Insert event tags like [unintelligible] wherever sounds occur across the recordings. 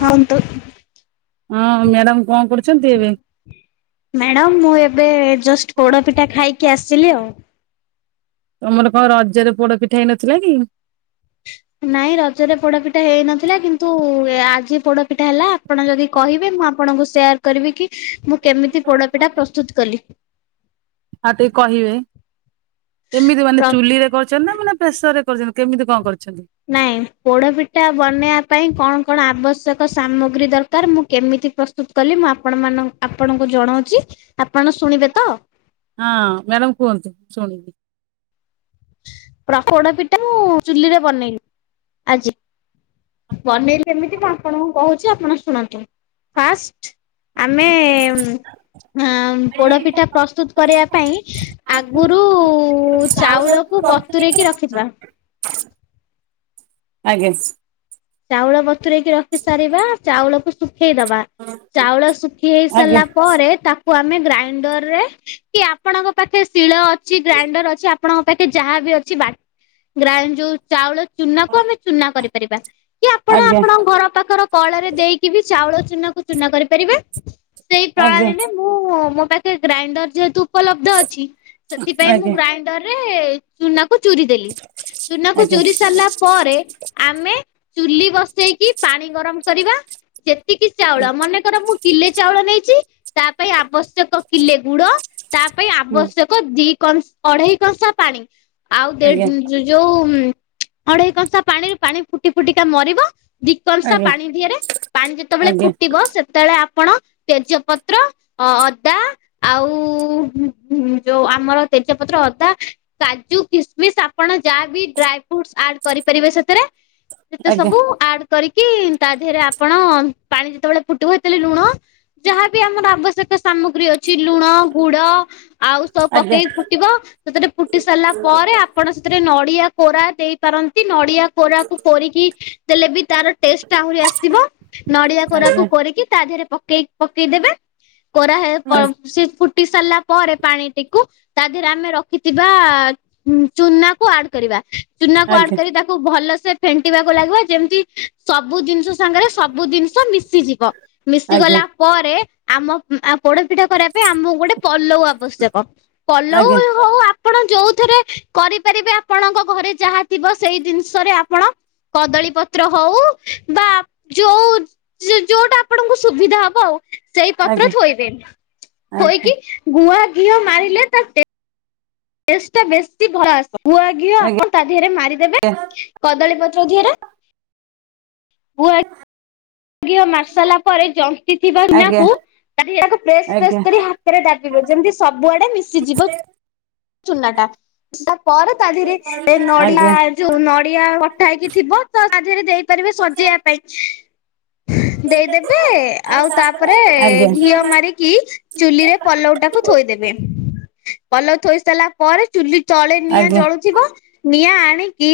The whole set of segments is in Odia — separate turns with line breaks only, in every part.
ହଁ ତ
ହଁ ମ୍ୟାଡାମ କଣ କରୁଛନ୍ତି ଏବେ?
ମ୍ୟାଡ଼ାମ ମୁଁ ଏବେ ଜଷ୍ଟ ପୋଡ଼ପିଠା ଖାଇକି ଆସିଲି ଆଉ।
ତମର କଣ ରଜରେ ପୋଡ ପିଠା ହେଇନଥିଲା କି?
ନାଇଁ ରଜରେ ପୋଡପିଠା ହେଇନଥିଲା କିନ୍ତୁ ଆଜି ପୋଡପିଠା ହେଲା ଆପଣ ଯଦି କହିବେ ମୁଁ ଆପଣଙ୍କୁ ସେୟାର କରିବି କି ମୁଁ କେମିତି ପୋଡପିଠା ପ୍ରସ୍ତୁତ କଲି।
ଆ ଟିକେ କହିବେ? କେମିତି ମାନେ
ପ୍ର
ଚୁଲିରେ କରିଛନ୍ତି ନା ମାନେ ପ୍ରେସରରେ କରିଛନ୍ତି କେମିତି କଣ କରିଛନ୍ତି?
ନାଇଁ ପୋଡ଼ପିଠା ବନେଇବା ପାଇଁ କଣ କଣ ଆବଶ୍ୟକ ସାମଗ୍ରୀ ଦରକାର ମୁଁ କେମିତି ପ୍ରସ୍ ତ କଲି ମୁଁ ଆପଣ ମାନ ଆପଣଙ୍କୁ ଜଣାଉଛି। ଆପଣ ଶୁଣିବେ ତ?
ହଁ ମ୍ୟାଡ଼ାମ କୁହନ୍ତିୁ ଶୁଣିବି।
ପ୍ର ପୋଡ଼ ପିଠା ମୁଁ ଚୁଲିରେ ବନେଇଲି ଆଜି ବନେଇଲି ଏମିତି ମୁ ଆପଣଙ୍କୁ କହୁଛି ଆପଣ ଶୁଣନ୍ତୁ ଫାଷ୍ଟ ଆମେ ଆ ପୋଡପିଠା ପ୍ରସ୍ତୁତ କରିବା ପାଇଁ ଆଗରୁ ଚାଉଳକୁ ବ ବତୁରେଇକି ରଖିଥିବା
ଆଜ୍ଞା।
ଚାଉଳ ବତୁରେଇକି ରଖି ସାରିବା ଚାଉଳକୁ ଶୁଖେଇଦବା ଚାଉଳ ଶୁଖି ହେଇ
ଆଜ୍ଞା
ସାରିଲା ପରେ ତାକୁ କୁ ଆମେ ଗ୍ରାଇଣ୍ଡରରେ କି ଆପଣଙ୍କ ପାଖେ ଶିଳ ଅଛି ଗ୍ରାଇଣ୍ଡର ଅଛି ଆପଣଙ୍କ ପାଖେ ଯାହାବି ଅଛି ବା ଗ୍ରାଇ ଯୋଉ ଚାଉଳ ଚୁନାକୁ ଆମେ ଚୁନା କରିପାରିବା। କି ଆପଣ
ଆଜ୍ଞା
ଆପଣଙ୍କ ଘର ପାଖର କଳରେ ଦେଇକି ବି ଚାଉଳ ଚୁନା କୁ ଚୁନା କରିପାରିବେ ସେଇ
ଆଜ୍ଞା
ପ୍ରଣାଳୀରେ ମୁଁ ମୋ ପାଖେ ଗ୍ରାଇଣ୍ଡର ଯେହେତୁ ଉପଲବ୍ଧ ଅଛି ସେଥିପାଇଁ ମୁଁ
ଆଜ୍ଞା
ଗ୍ରାଇଣ୍ଡର ରେ ଚୂନାକୁ ଚୁରି ଦେଲି ଚୁନା କୁ
ଆଜ୍ଞା
ଚୁରି ସାରିଲା ପରେ ଆମେ ଚୁଲି ବସେଇକି ପାଣି ଗରମ କରିବା ଯେତିକି ଚାଉଳ ମନେ କର ମୁଁ କିଲେ ଚାଉଳ ନେଇଛି ତା ପାଇଁ ଆବଶ୍ୟକ କିଲେ ଗୁଡ ତା ପାଇଁ
ହୁଁ
ଆବଶ୍ୟକ କ ଦି କସ୍ ଅଢେଇ କଂସା ପାଣି ଆଉ
ଆଜ୍ଞା
ଦେଢ଼ ଯୁ ଯୋଉ ଅଢେଇ କଂସା ପାଣିରୁ ପାଣି ଫୁଟି ଫୁଟିକା ମରିବ ଦିକଂସା
ଆଜ୍ଞା
ପାଣି ଧିରେ ପାଣି ଯେତେବେଳେ
ଆଜ୍ଞା
ଫୁଟିବ ସେ ତେବେଳେ ଆପଣ ତେଜପତ୍ର ଅଦା ଆଉ ହୁଁ ଯୋଉ ଆମର ତେଜପତ୍ର ଅଦା କାଜୁ କିସମିସ୍ ଆପଣ ଯାହା ବି ଡ୍ରାଏ ଫ୍ରୁଟସ୍ ଆଡ କରିପାରିବେ ସେଥିରେ ଯେତେ
ଆଜ୍ଞା
ସବୁ ଆଡ କରିକି ତା ଦେହରେ ଆପଣ ପାଣି ଯେତେବେଳେ ଫୁଟିବ ହେତେଲେ ଲୁଣ ଯାହାବି ଆମର ଆବଶ୍ୟକ ସାମଗ୍ରୀ ଅଛି ଲୁଣ ଗୁଡ ଆଉ ସବୁ
ଆଜ୍ଞା
ପକେଇକି ଫୁଟିବ ସେଥିରେ ଫୁଟି ସାରିଲା ପରେ ଆପ ଆପଣ ସେଥିରେ ନଡ଼ିଆ କୋରା ଦେଇପାରନ୍ତି। ନଡ଼ିଆ କୋରା କୁ କରିକି ଦେଲେ ବି ତାର ଟେଷ୍ଟ ଆହୁରି ଆସିବ ନଡିଆ
ଆଜ୍ଞା
କୋରାକୁ କରିକି ତା ଦେହରେ ପକେଇ ପକେଇଦେବେ କୋରା ହେ ପ ସେ ଫୁ ଟି ସାରିଲା ପରେ ପାଣିଟିକୁ ତା ଦେହରେ ଆମେ ରଖିଥିବା ଉଁ ଚୁନା କୁ ଆଡ୍ କରିବା। ଚୁନା
ଆଜ୍ଞା
କ ଆଡ
ଆଜ୍ଞା
କରି ତାକୁ ଭଲସେ ଫେଣ୍ଟିବାକୁ ଲାଗିବ ଯେମତି ସବୁ ଜିନିଷ ସାଙ୍ଗରେ ସବୁ ଜିନିଷ ମିଶିଯିବ।
ଆଜ୍ଞା
ମିଶିଗଲା ପରେ ଆମ ପୋଡପିଠା କରିବା ପାଇଁ ଆମକୁ ଗୋଟେ ପଲଉ ଆବଶ୍ୟକ ପଲଉ ହୁ
ଆଜ୍ଞା
ହୋଉ ଆପ ଆପଣ ଯୋଉଥିରେ କରିପାରିବେ ଆପଣଙ୍କ ଘରେ ଯାହା ଥିବ ସେଇ ଜିନିଷରେ ଆପଣ କଦଳୀ ପତ୍ର ହଉ ବା ଯୋଉ ଯୋଉଟା ଆପଣଙ୍କୁ ସୁବିଧା ହବ ଆଉ ସେଇ ପତ୍ର ଥୋଇବେ
ଆଜ୍ଞା ଆଜ୍ଞା
ଥୋଇକି
ଆଜ୍ଞା
ଗୁଆ ଘିଅ ମାରିଲେ ତା ଟେ ଟେଷ୍ଟ ଟା ବେଶୀ ଭଲ ଆସିବ ଗୁଆଘିଅ ଆପଣ ତା ଦିହରେ ମାରିଦେବେ କଦଳୀପତ୍ର ଦିହେରେ।
[unintelligible]
ଘିଅ ମାରିଶାଇଲା ପରେ ଜନ୍ତି ଥିବା [unintelligible] ନାକୁ। ତାଟିଆ କୁ ପ୍ରେସ ପ୍ରେସ୍ କରି ହାତରେ ଦାବିବେ ଯେମିତି ସବୁଆଡେ ମିଶିଯିବ। ଚୁନା ଟା। ତା ପରେ ତା ଦିହରେ ଏ ନଡିଆ ଯୋଉ ନଡିଆ କଟା ହେଇକି ଥିବ। [unintelligible] ତା ଦିହରେ ଦେଇପାରିବେ ସଜେଇବା ପାଇଁ। ଦେଇଦେବେ ଆଉ ତାପରେ
ଆଜ୍ଞା ଆଜ୍ଞା
ଘିଅ
ଆଜ୍ଞା
ମାରିକି ଚୁଲିରେ ପଲଉଟାକୁ ଥୋଇଦେବେ ପଲଉ ତଳେ ଥୋଇ ସାରିଲା ପରେ ଚୁଲି ତଳେ ନିଆଁ
ଆଜ୍ଞା
ଜଳୁଥିବ ନିଆଁ ଆଣିକି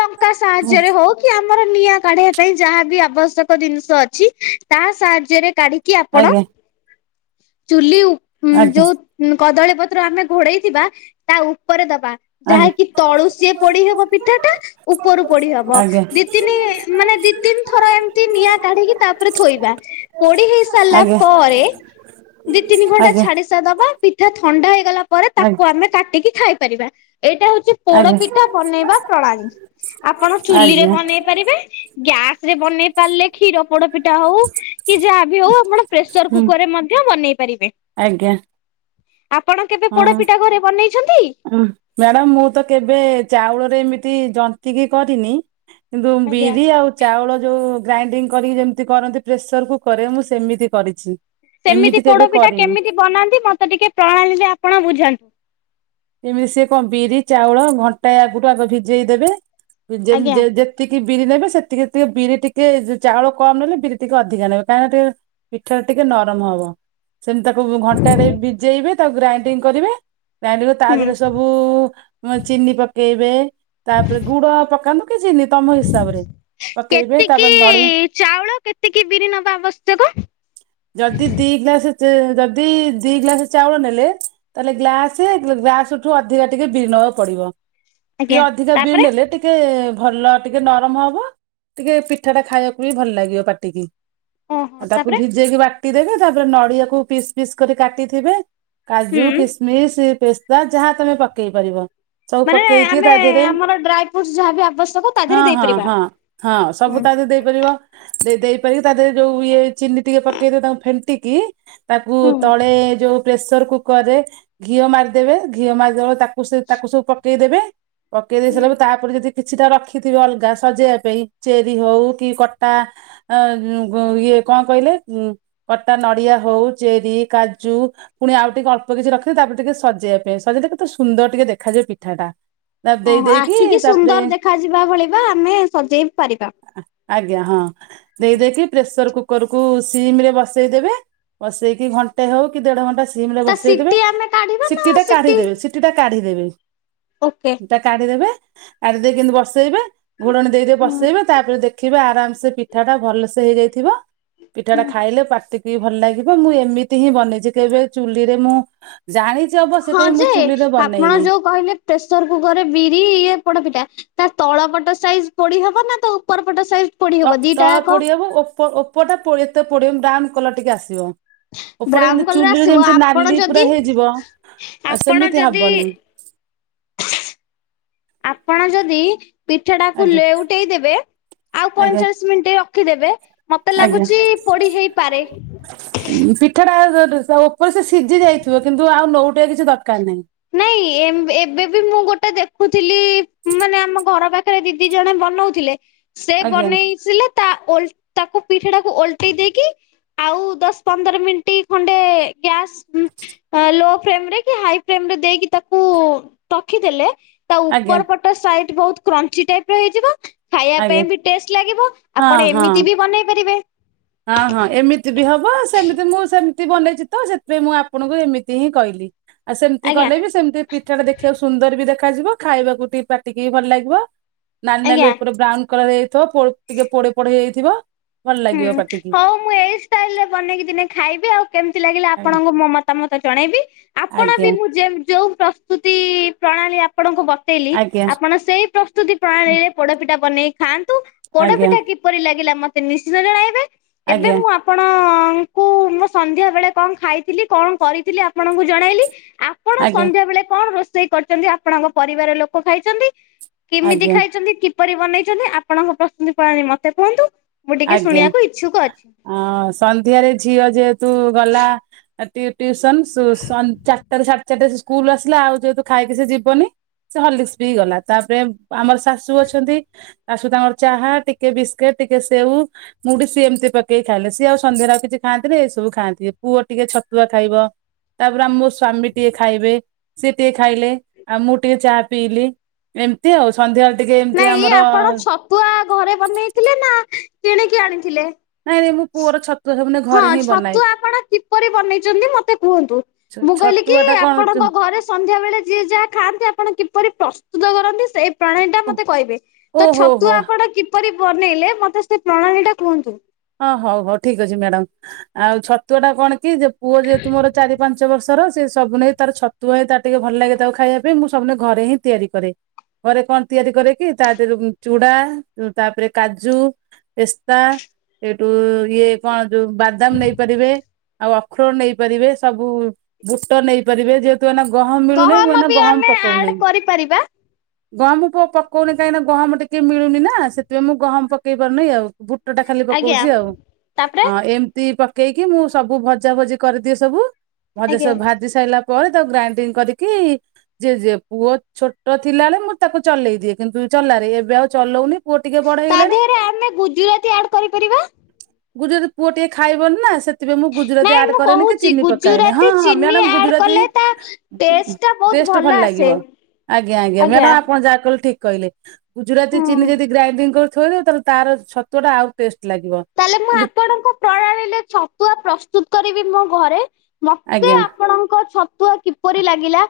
ଟଙ୍କା ସାହାଯ୍ୟରେ ହଉ କି ଆମର ନିଆଁ କାଢିବା ପାଇଁ ଯାହାବି ଆବଶ୍ୟକ ଜିନିଷ ଅଛି ତା ସାହାଯ୍ୟରେ କାଢି କି ଆପଣ
ଆଜ୍ଞା
ଚୁଲି ଉପ ଉଁ
ଆଜ୍ଞା
ଯୋଉ କଦଳୀ ପତ୍ର ଆମେ ଘୋଡେଇଥିବା ତା ଉପରେ ଦବା ଯାହାକି
ଆଜ୍ଞା।
ତଳୁସିଏ ପୋଡି ହବ ପିଠା ଟା ଉପରୁ ପୋଡି ହବ।
ଆଜ୍ଞା।
ଦି ତିନି ମାନେ ଦି ତିନି ଥର ଏମତ୍ ସେମିତି ନିଆଁ କାଢିକି ତାପରେ ଥୋଇବା ପୋଡି ହେଇ
ଆଜ୍ଞା
ସାରିଲା
ଆଜ୍ଞା
ପରେ ଦି ତିନି ଘଣ୍ଟା
ଆଜ୍ଞା
ଛାଡି ସା ଦବା ପିଠା ଥଣ୍ଡା ହେଇଗଲା ପରେ ତାକୁ ଆମ୍ ଆମେ କାଟିକି ଖାଇପାରିବା ଏଇଟା ହଉଚି ପୋଡ
ଆଜ୍ଞା
ପିଠା ବନେଇବା ପ୍ରଣାଳୀ ଆପଣ ଚୁଲି ରେ
ଆଜ୍ଞା
ବନେଇ ପାରିବେ ଗ୍ୟାସ ରେ ବନେଇ ପାରିଲେ କ୍ଷୀର ପୋଡ ପିଠା ହଉ କି ଯାହା ବି ହଉ ଆପଣ ପ୍ରେସର
ହୁଁ
କୁକରରେ ମଧ୍ୟ ବନେଇ ପାରିବେ।
ଆଜ୍ଞା।
ଆପଣ କେବେ ପୋଡପିଠା ଘରେ ବନେଇଛନ୍ତି?
ଉଁ ମ୍ୟାଡ଼ାମ ମୁଁ ତ କେବେ ଚାଉଳରେ ଏମିତି ଜନ୍ତି କିି କରିନି। କିନ୍ତୁ
ଆଜ୍ଞା।
ବିରି ଆଉ ଚାଉଳ ଯୋଉ ଗ୍ରାଇଡିଙ୍ଗ କରିକି ଯେମିତି କରନ୍ତି ପ୍ରେସର କୁକର ରେ ମୁଁ ସେମିତି କରିଛି। ଏମିତି
ସେମିତି
କେବେ
ପୋଡପିଠା
କରିନି।
କେମିତି ବନାନ୍ତି ମତେ ଟିକେ ପ୍ରଣାଳୀରେ ଆପଣ ବୁଝାନ୍ତୁ।
ଏମିତି ସିଏ କଣ ବିରି ଚାଉଳ ଘଣ୍ଟାଏ ଆଗରୁୁ ଆଗ ଭିଜେଇ ଦେବେ। ଜେମ୍
ଆଜ୍ଞା
ଯେ ଯେତେ ଯେତିକି ବିରି ନେବେ ସେତିି ଟିକେ ବିରି ଟିକେ ଚାଉଳ କମ୍ ନେଲେ ବିରି ଟିକେ ଅଧିକ ନେବେ କାହିଁକିନା ଟିକେ। ପିଠା ଟିକେ ନରମ ହବ। ସେମିତି ତାକୁ ଘଣ୍ଟାଟେ ଭିଜେଇବେ ତାକୁ ଗ୍ରାଇଣ୍ଡିଂ କରିବେ ଗ୍ଗ୍ରାଇଣ୍ଡିଂ କରିକି। ତା
ହୁଁ।
ଦେହରେ ସବୁ ଚିନି ପକେଇବେ। ତାପରେ ଗୁଡ ପକାନ୍ତୁ କି ଚିନି ତମ ହିସାବରେ। ପକେଇବେ
କେତିକି
ତାପରେ ନଡିଆ
ଚାଉଳ କେତିକି ବିରି ନବା ଆବଶ୍ୟକ।
ଯଦି ଦି ଗ୍ଲାସ ଯଦି ଦି ଗ୍ଲାସ ଚାଉଳ ନେଲେ। ତାହେଲେ ଗ୍ଲାସେ ଗ୍ଲାସଠୁ ଅଧିକା ଟିକେ ବିରି ନବାକୁ ପଡିବ ଟିକେ
ଆଜ୍ଞା।
ଅଧିକା ବିରି
ତାପରେ
ଦେଲେ ଟିକେ। ଟିକେ ଭଲ ଟିକେ ନରମ ହବ ଟିକେ ପିଠା ଟା ଖାଇବାକୁ ହି ଭଲ ଲାଗିବ ପାଟିକି।
ଓହୋ
ଆଉ ତାକୁ
ତାପରେ?
ଭିଜେଇକି ବାଟି ଦେବେ ତାପରେ ନଡିଆକୁ ପିସ୍ ପିସ୍ କରି କାଟିଥିବେ।
ହୁଁ
କାଜୁ, କିସମିସ, ପେସ୍ତା ଯାହା ତମେ ପକେଇ ପାରିବ। ସବୁ
ମାନେ
ପକେଇକି
ଆମେ
ତା ଦେହରେ
ଆମର ଡ୍ରାଇ ଫ୍ରୁଟସ୍ ଯାହାବି ଆବଶ୍ୟକ ତା ଦେହରେ
ହଁ ହଁ
ଦେଇପାରିବା।
ହଁ ହଁ
ହୁଁ
ସବୁ ତା ଦେହରେ ଦେଇ। ଦେଇପାରିବ ଦେଇ ଦେଇପାରି ତା ଦେହରେ ଯୋଉ ଇଏ ଚିନି ଟିକେ ପକେଇ ତାଙ୍କୁ ଫେଣ୍ଟିକି। ତାକୁ
ହୁଁ
ତଳେ ଯୋଉ ପ୍ରେସର କୁକର ରେ ଘିଅ ମାରି। ଦେବେ ଘିଅ ମାରିଦବ ତାକୁ ସେ ତାକୁ ସବୁ ପକେଇ ଦେବେ ପକେଇ ଦେଇ
ହୁଁ
ସାରିଲା ତା। ତାପରେ ଯଦି କିଛିଟା ରଖିଥିବେ ଅଲଗା ସଜେଇବା ପାଇଁ ଚେରି ହଉ କି କଟା। ଆ ଉଁଗୁଁ ଇଏ କଣ କହିଲେ ଉଁ। କଟା ନଡିଆ ହଉ ଚେରି, କାଜୁ ପୁଣି ଆଉ ଟିକେ ଅଳ୍ପ କିଛି ରଖିବେ ତାପରେ ଟିକେ। ସଜେଇବା ପାଇଁ ସଜେଇଲେ କେତେ ସୁନ୍ଦର ଟିକେ ଦେଖାଯାଏ ପିଠାଟା।
ଓହୋ ଆଖି କି ସୁନ୍ଦର ଦେଖାଯିବା ଭଳି ବା ଆମେ ସଜେଇ ପାରିବା।
ଆଜ୍ଞା ହଁ ଦେଇଦେଇକି ପ୍ରେସର କୁକର କୁ ସିମ ରେ ବସେଇଦେବେ। ବସେଇକି ଘଣ୍ଟେ ହଉ କି ଦେଢ ଘଣ୍ଟା ସିମ୍ ରେ
ତା
ବସେଇଦବେ
ସିଟି ଆମେ କାଢିବା ନା
ସିଟି ଟା କାଢିଦେବେ ସିଟି ଟା କାଢିଦେବେ।
ଓକେ।
କାଢିଦେବେ କାଢିଦେଇ କିନ୍ତୁ ବସେଇବେ। ଘୋଡ଼ଣୀ ଦେଇଦେଇ
ହୁଁ
ବସେଇବେ ତାପରେ ଦେଖିବେ ଆରାମସେ ପିଠାଟା ଭଲସେ ହେଇଯାଇଥିବ। ପିଠାଟା
ହୁଁ।
ଖାଇଲେ ପାଟକୁ ବି ଭଲ ଲାଗିବ, ମୁଁ ଏମିତି ହିଁ ବନେଇଛି କେବେ ଚୁଲିରେ ମୁଁ ଜାଣିଚି ଅବଶ୍ୟ କାଇଁ ମୁଁ ଚୁଲିରେ ବନେଇନେଇ।
ପ୍ରେସର୍ କୁକରରେ ବିରି ଇଏ ପୋଡପିଠା। ତା ତଳ ପଟ ସାଇଜ ପୋଡି ହବ ନା ତା ଉପର ପଟ ସାଇଜ ପୋଡି
ତ
ହବ
ତଳ
ଦିଟାଯାକ
ପୋଡିହବ ଓପ ଓପର ଟା ପୋଡି ଏତେ ପୋଡିବନି ବ୍ରାଉନ୍ କଲର ଟିକେ ଆସିବ। ଉପରେ
ବ୍ରାଉନ
ଯେମତି
କଲର
ଚୁଲିରେ
ଆସିବ
ଯେମିତି
ଆପଣ
ନାଲି
ଯଦି
ପୁରା ହେଇଯିବ,
ଆପଣ
ସେମିତି
ଯଦି
ହବନି।
ଆପଣ ଯଦି ପିଠାଟାକୁ
ଆଜ୍ଞା
ଲେଉଟେଇ ଦେବେ ଆଉ
ଆଜ୍ଞା
ପଇଁଚାଳିଶ ମିନିଟ ରଖିଦେବେ, ମତେ ଲାଗୁଚି ପୋଡି ହେଇପାରେ।
ପିଠାଟା ଉପରେ ସେ ସିଝି ଯାଇଥିବ କିନ୍ତୁ ଆଉ ନୋଉଟେଇଆ କିଛି ଦରକାର ନାହିଁ।
ନାଇଁ ଏମ୍ ଏବେ ବି ମୁଁ ଗୋଟେ ଦେଖୁଥିଲି ମାନେ ଆମ ଘର ପା ଖରେ ଦିଦି ଜଣେ ବନଉଥିଲେ, ସେ
ଆଜ୍ଞା
ବନେଇ ସିଲେ ତା ଓଲ ତାକୁ ପିଠାଟାକୁ ଓଲଟେଇ ଦେଇକି ଆଉ ଦଶ ପନ୍ଦର ମିନିଟ୍ ଖଣ୍ଡେ ଗ୍ୟାସ୍ ଅ ଲୋ ଫ୍ଲେମ ରେ କି ହାଇ ଫ୍ଲେମରେ ଦେଇକି ତାକୁ ରଖିଦେଲେ ତା
ଆଜ୍ଞା
ଉପର ପଟ ତା ସାଇଟ ବହୁତ କ୍ରଞ୍ଚି ଟାଇପର ହେଇଯିବ। ଖାଇଆ
ଆଜ୍ଞା
ପାଇଁ ବି ଟେଷ୍ଟ ଲାଗିବ,
ହଁ
ଆପଣ
ହଁ।
ଏମିତି ବି ବନେଇ ପାରିବେ।
ହଁ ହଁ ଏମିତି ବି ହବ ସେମିତି ମୁଁ ସେ ମତି ବନେଇଛି ତ ସେଥିପାଇଁ ମୁଁ ଆପଣଙ୍କୁ ଏମିତି ହିଁ କହିଲି, ଆଉ ସେମିତି
ଆଜ୍ଞା
କଲେ ବି ସେମିତି ପିଠାଟା ଦେଖିବାକୁ ସୁନ୍ଦର ବି ଦେଖାଯିବ ଖାଇବାକୁ ଟିକେ ପାଟିକି ଭଲ ଲାଗିବ, ନାଲି ନାଲି
ଆଜ୍ଞା।
ଉପରେ ବ୍ରାଉନ୍ କଳ ହେଇ ପୋ ଟିକେ ପୋଡେ ପୋଡ ହେଇଯାଇଥିବ, ଭଲ
ହୁଁ
ଲାଗିବ ପା
ହଉ ମୁଁ ଏଇ ଷ୍ଟାଇଲ ରେ ବନେଇକି ଦିନେ ଖାଇବି ଆଉ କେମିତି ଲାଗିଲା
ଆଜ୍ଞା
ଆପଣଙ୍କୁ ମୋ ମତାମତ ଜଣେଇବି ଆପଣ ବି
ଆଜ୍ଞା
ମୁଁ ଯେ ଯୋଉ ପ୍ରସ୍ତୁତି ପ୍ରଣାଳୀ ଆପଣଙ୍କୁ ବତେଇଲି
ଆଜ୍ଞା
ଆପଣ ସେଇ ପ୍ର ପ୍ରସ୍ତୁତି ପ୍ରଣାଳୀରେ ପୋଡପିଠା ବନେଇ ଖାଆନ୍ତୁ,
ଆଜ୍ଞା
ପୋଡପିଠା କିପରି ଲାଗିଲା ମତେ ନି ଶ୍ଚିନ୍ତ ଜଣାଇବେ ଏବେ
ଆଜ୍ଞା
ମୁଁ ଆପଣଙ୍କୁ ମୁଁ ସନ୍ଧ୍ୟାବେଳେ କଣ ଖାଇଥିଲି କଣ କରିଥିଲି ଆପଣଙ୍କୁ ଜଣାଇଲି, ଆ ପଣ
ଆଜ୍ଞା।
ସନ୍ଧ୍ୟାବେଳେ କଣ ରୋଷେଇ କରିଛନ୍ତି ଆପଣଙ୍କ ପରିବାର ଲୋକ ଖାଇଛନ୍ତି କେମିତି
ଆଜ୍ଞା
ଖାଇଛନ୍ତି କିପରି ବନେଇଛନ୍ତି ଆପଣଙ୍କ ପ୍ରସ୍ତୁତି ପ୍ରଣାଳୀ ମତେ କୁହନ୍ତୁ ମୁଁ ଟିକେ ଶୁଣିଆକୁ ଇଚ୍ଛୁକ ଅଛି।
ଅଁ ସନ୍ଧ୍ୟାରେ ଝିଅ ଯେହେତୁ ଗଲା ଆ ଟି-ଟି-ଟିଉସନ୍ ସ ସନ୍ ଚାରିଟାରୁ ସାଢେ ଚାରିଟା ସେ ସ୍କୁଲ ଆସିଲା ଆଉ ଯେହେତୁ ଖାଇକି ସେ ଯିବନି। ସେ ହର୍ଲିକ୍ସ ପି ଗଲା ତାପରେ ଆମର ଶାଶୂ ଅଛନ୍ତି, ଶାଶୂ ତାଙ୍କର ଚାହା ଟିକେ ବିସ୍କିଟ, ଟିକେ ସେଉ ମୁଡି ସିଏ ଏମତି ପକେଇି ଖାଇଲେ ସିଏ ଆଉ ସନ୍ଧ୍ୟାରେ ଆଉକିଛି ଖାଆନ୍ତିିନି ଏଇସବୁ ଖାଆନ୍ତି, ପୁଅ ଟିକେ ଛତୁଆ ଖାଇବ ତାପରେ ଆମ ମୋ ସ୍ଵାମୀ ଟିକେ ଖାଇବେ, ସିଏ ଟିକେ ଖାଇଲେ ଆଉ ମୁଁ ଟିକେ ଚାହା ପିଇଲି। ଏମତି ଆଉ ସନ୍ଧ୍ୟାବେଳେ ଟିକେ ଏମିତି ଆମର
ତୁଆ ଘରେ ବନେଇଥିଲେ ନା କିଣିକି ଆଣିଥିଲେ?
ନାଇଁ ନାଇଁ ମୁଁ ପୁଅର ଛତୁଆ ସବୁଦିନେ
ହଁ ଛତୁଆ ଆପଣ କିପରି ବନେଇଛନ୍ତି ମତେ କୁହନ୍ତୁ? ମୁଁ କହିଲି କି
ଛତୁଆ ଟା କଣ
ଆପଣଙ୍କ ଘରେ ସନ୍ଧ୍ୟା ବେଳେ ଯିଏ ଯାହା ଖାଆନ୍ତି ଆପଣ କିପରି ପ୍ରସ୍ତୁତ କରନ୍ତି ସେଇ ପ୍ରଣାଳୀ ଟା
ଓ
ମତେ କହିବେ ତ
ଓହୋ
ଛତୁଆ
ହୋ
ଆପଣ କିପରି ବନେଇଲେ ମତେ ସେ ପ୍ରଣାଳୀ ଟା କୁହନ୍ତୁ?
ହଁ ହଉ ହଉ ଠିକ ଅଛି ମ୍ୟାଡାାମ ଆଉ ଛତୁଆ ଟା କଣ କି ପୁଅ ଯେହେତୁ ମୋର ଚାରି ପାଞ୍ଚ ବର୍ଷ ର ସେ ସବୁଦିନେ ତାର ଛତୁଆ ହିଁ ତାର ଟିକେ ଭଲ ଲାଗେ ତାକୁ ଖାଇଆ ପାଇଁ ମୁଁ ସବୁଦିନେ ଘରେ ହିଁ ତିଆରି କରେ। ଘରେ କଣ ତିଆରି କରେ କିି ତା ଦେହରେ ଚୁଡା, ତାପରେ କାଜୁ ଏସ୍ତା ଏଇଠୁ ଇଏ କଁ ଯୋଉ ବାଦାମ ନେଇପାରିବେ ଆଉ ଅକ୍ରୋଟ ନେଇପାରିବେ, ସବୁ ବୁଟ ନେଇପାରିବେ, ଯେ ତୁ ଏନା ଗହମ ମିଳୁନେଇ ମୁଁ
ଗହମ
ଏନା
ବି
ଗହମ
ଆମେ ଆଡ
ପକଉନାଇ।
କରିପାରିବା
ଗହମ ପ ପକଉନି କାହିଁକି ନା ଗହମ ଟିକେ ମିଳୁନି ନା ସେଥିପାଇଁ ମୁଁ ଗହମ ପ ପକେଇ ପାରୁନି ଆଉ ବୁଟ ଟା ଖାଲି
ଆଜ୍ଞା
ପକଉଚି ଆଉ
ତାପରେ
ହଁ ଏମ ପକେଇକି ମୁଁ ସବୁ ଭଜା ଭଜି କରିଦିଏ ସବୁ, ଭଜା ସବୁ
ଆଜ୍ଞା।
ଭା ସାରିଲା ପରେ ତାକୁ ଗ୍ରାଇଡିଙ୍ଗ କରିକି ଫି ଯେ ଯେ ପୁଅ ଛୋଟ ଥିଲାବେଳେ ମୁଁ ତାକୁ ଚଲେଇ ଦିଏ, କିନ୍ତୁ ଚଲାରେ ଏବେ ଆଉ ଚଲଉନି। ପୁଅ ଟିକେ ବଡ
ତା
ହେଇଗଲାଣି
ଦେହରେ ଆମେ ଗୁଜୁରାତି ଆଡ କରିପାରିବା?
ଗୁ ଯଦି ପୁଅ ଟିକେ ଖାଇବନି ନା ସେ ମୁଁ ଗୁଜୁରାତି
ନାଇଁ
ଆଡ
ମୁଁ
କରେନି କି
କହୁଛି
ଚିନି ପକାଇନି ହଁ
ଗୁଜୁରାତି
ହଁ
ଚିନି
ମ୍ୟାଡାମ
ଆଡ
ଗୁଜୁରାତି
କଲେ ତା ଟେଷ୍ଟ ଟା ବହୁତ
ଟେଷ୍ଟ ଭଲ
ଆସେ
ଲାଗିବ ଆଜ୍ଞା ଆଜ୍ଞା ମ୍ୟାଡାମ ଆପଣ ଯାହା କହିଲ ଠିକ କହିଲେ। ଗୁଜୁରାତି ଚିନି
ହୁଁ।
ଯଦି ଗ୍ରାଇଣ୍ଡିଙ୍ଗ କରି ଥୋଇଦିବ ତାହେଲେ ତାର ଛତୁଆ ଟା ଆଉ ଟେଷ୍ଟ ଲାଗିବ।
ତାହେଲେ ମୁଁ
କିନ୍ତୁ
ଆପଣଙ୍କ ପ୍ରଣାଳୀରେ ଛତୁଆ ପ୍ରସ୍ତୁତ କରିବି ମୋ ଘରେ
ଆଜ୍ଞା।
ଙ୍କ ଛତୁଆ କିପରି ଲାଗିଲା?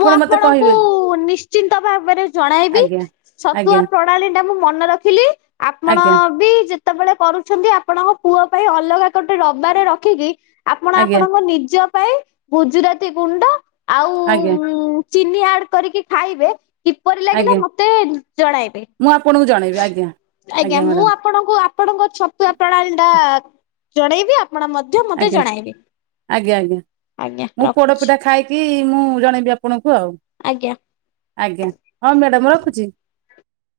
ମୁଁ
ମତେ
ଆପଣଙ୍କୁ
କହିବେ କି?
ନିଶ୍ଚିନ୍ତ ଭାବରେ ଜଣାଇବି।
ଆଜ୍ଞା।
ଛତୁଆ
ଆଜ୍ଞା
ପ୍ରଣାଳୀ ଟା ମୁଁ ମନେ ରଖିଲି ଆପଣ
ଆଜ୍ଞା
ବି ଯେ ସେତେବେଳେ କରୁଛନ୍ତି ଆପଣଙ୍କ ପୁଅ ପାଇଁ ଅଲଗା ଗୋଟେ ଡବାରେ ରଖିକ ଆପଣ
ଆଜ୍ଞା
ଆପଣଙ୍କ ନିଜ ପାଇଁ ଗୁଜୁରାତି ଗୁଣ୍ଡ ଆଉ
ଆଜ୍ଞା।
ଚିନି ଆଡ କରିକି ଖାଇବେ କିପରି ଲାଗିଲା
ଆଜ୍ଞା
ମତେ ଜଣାଇବେ।
ମୁଁ ଆପଣଙ୍କୁ ଜଣେଇବି ଆଜ୍ଞା।
ଆଜ୍ଞା ମୁଁ ଆପଣଙ୍କୁ ଆପଣଙ୍କ ଛତୁଆ ପ୍ରଣାଳୀ ଟା ଜଣେଇବି। ଆପଣ ମଧ୍ୟ ମତେ
ଆଜ୍ଞା
ଜଣାଇବେ,
ଆଜ୍ଞା
ଆଜ୍ଞା ରଖୁଛି।
କି ମୁଁ ଜଣେଇବି ଆପଣଙ୍କୁ ଆଉ।
ଆଜ୍ଞା।
ଆଜ୍ଞା ହଁ ମ୍ୟାଡ଼ାାମ ରଖୁଚି।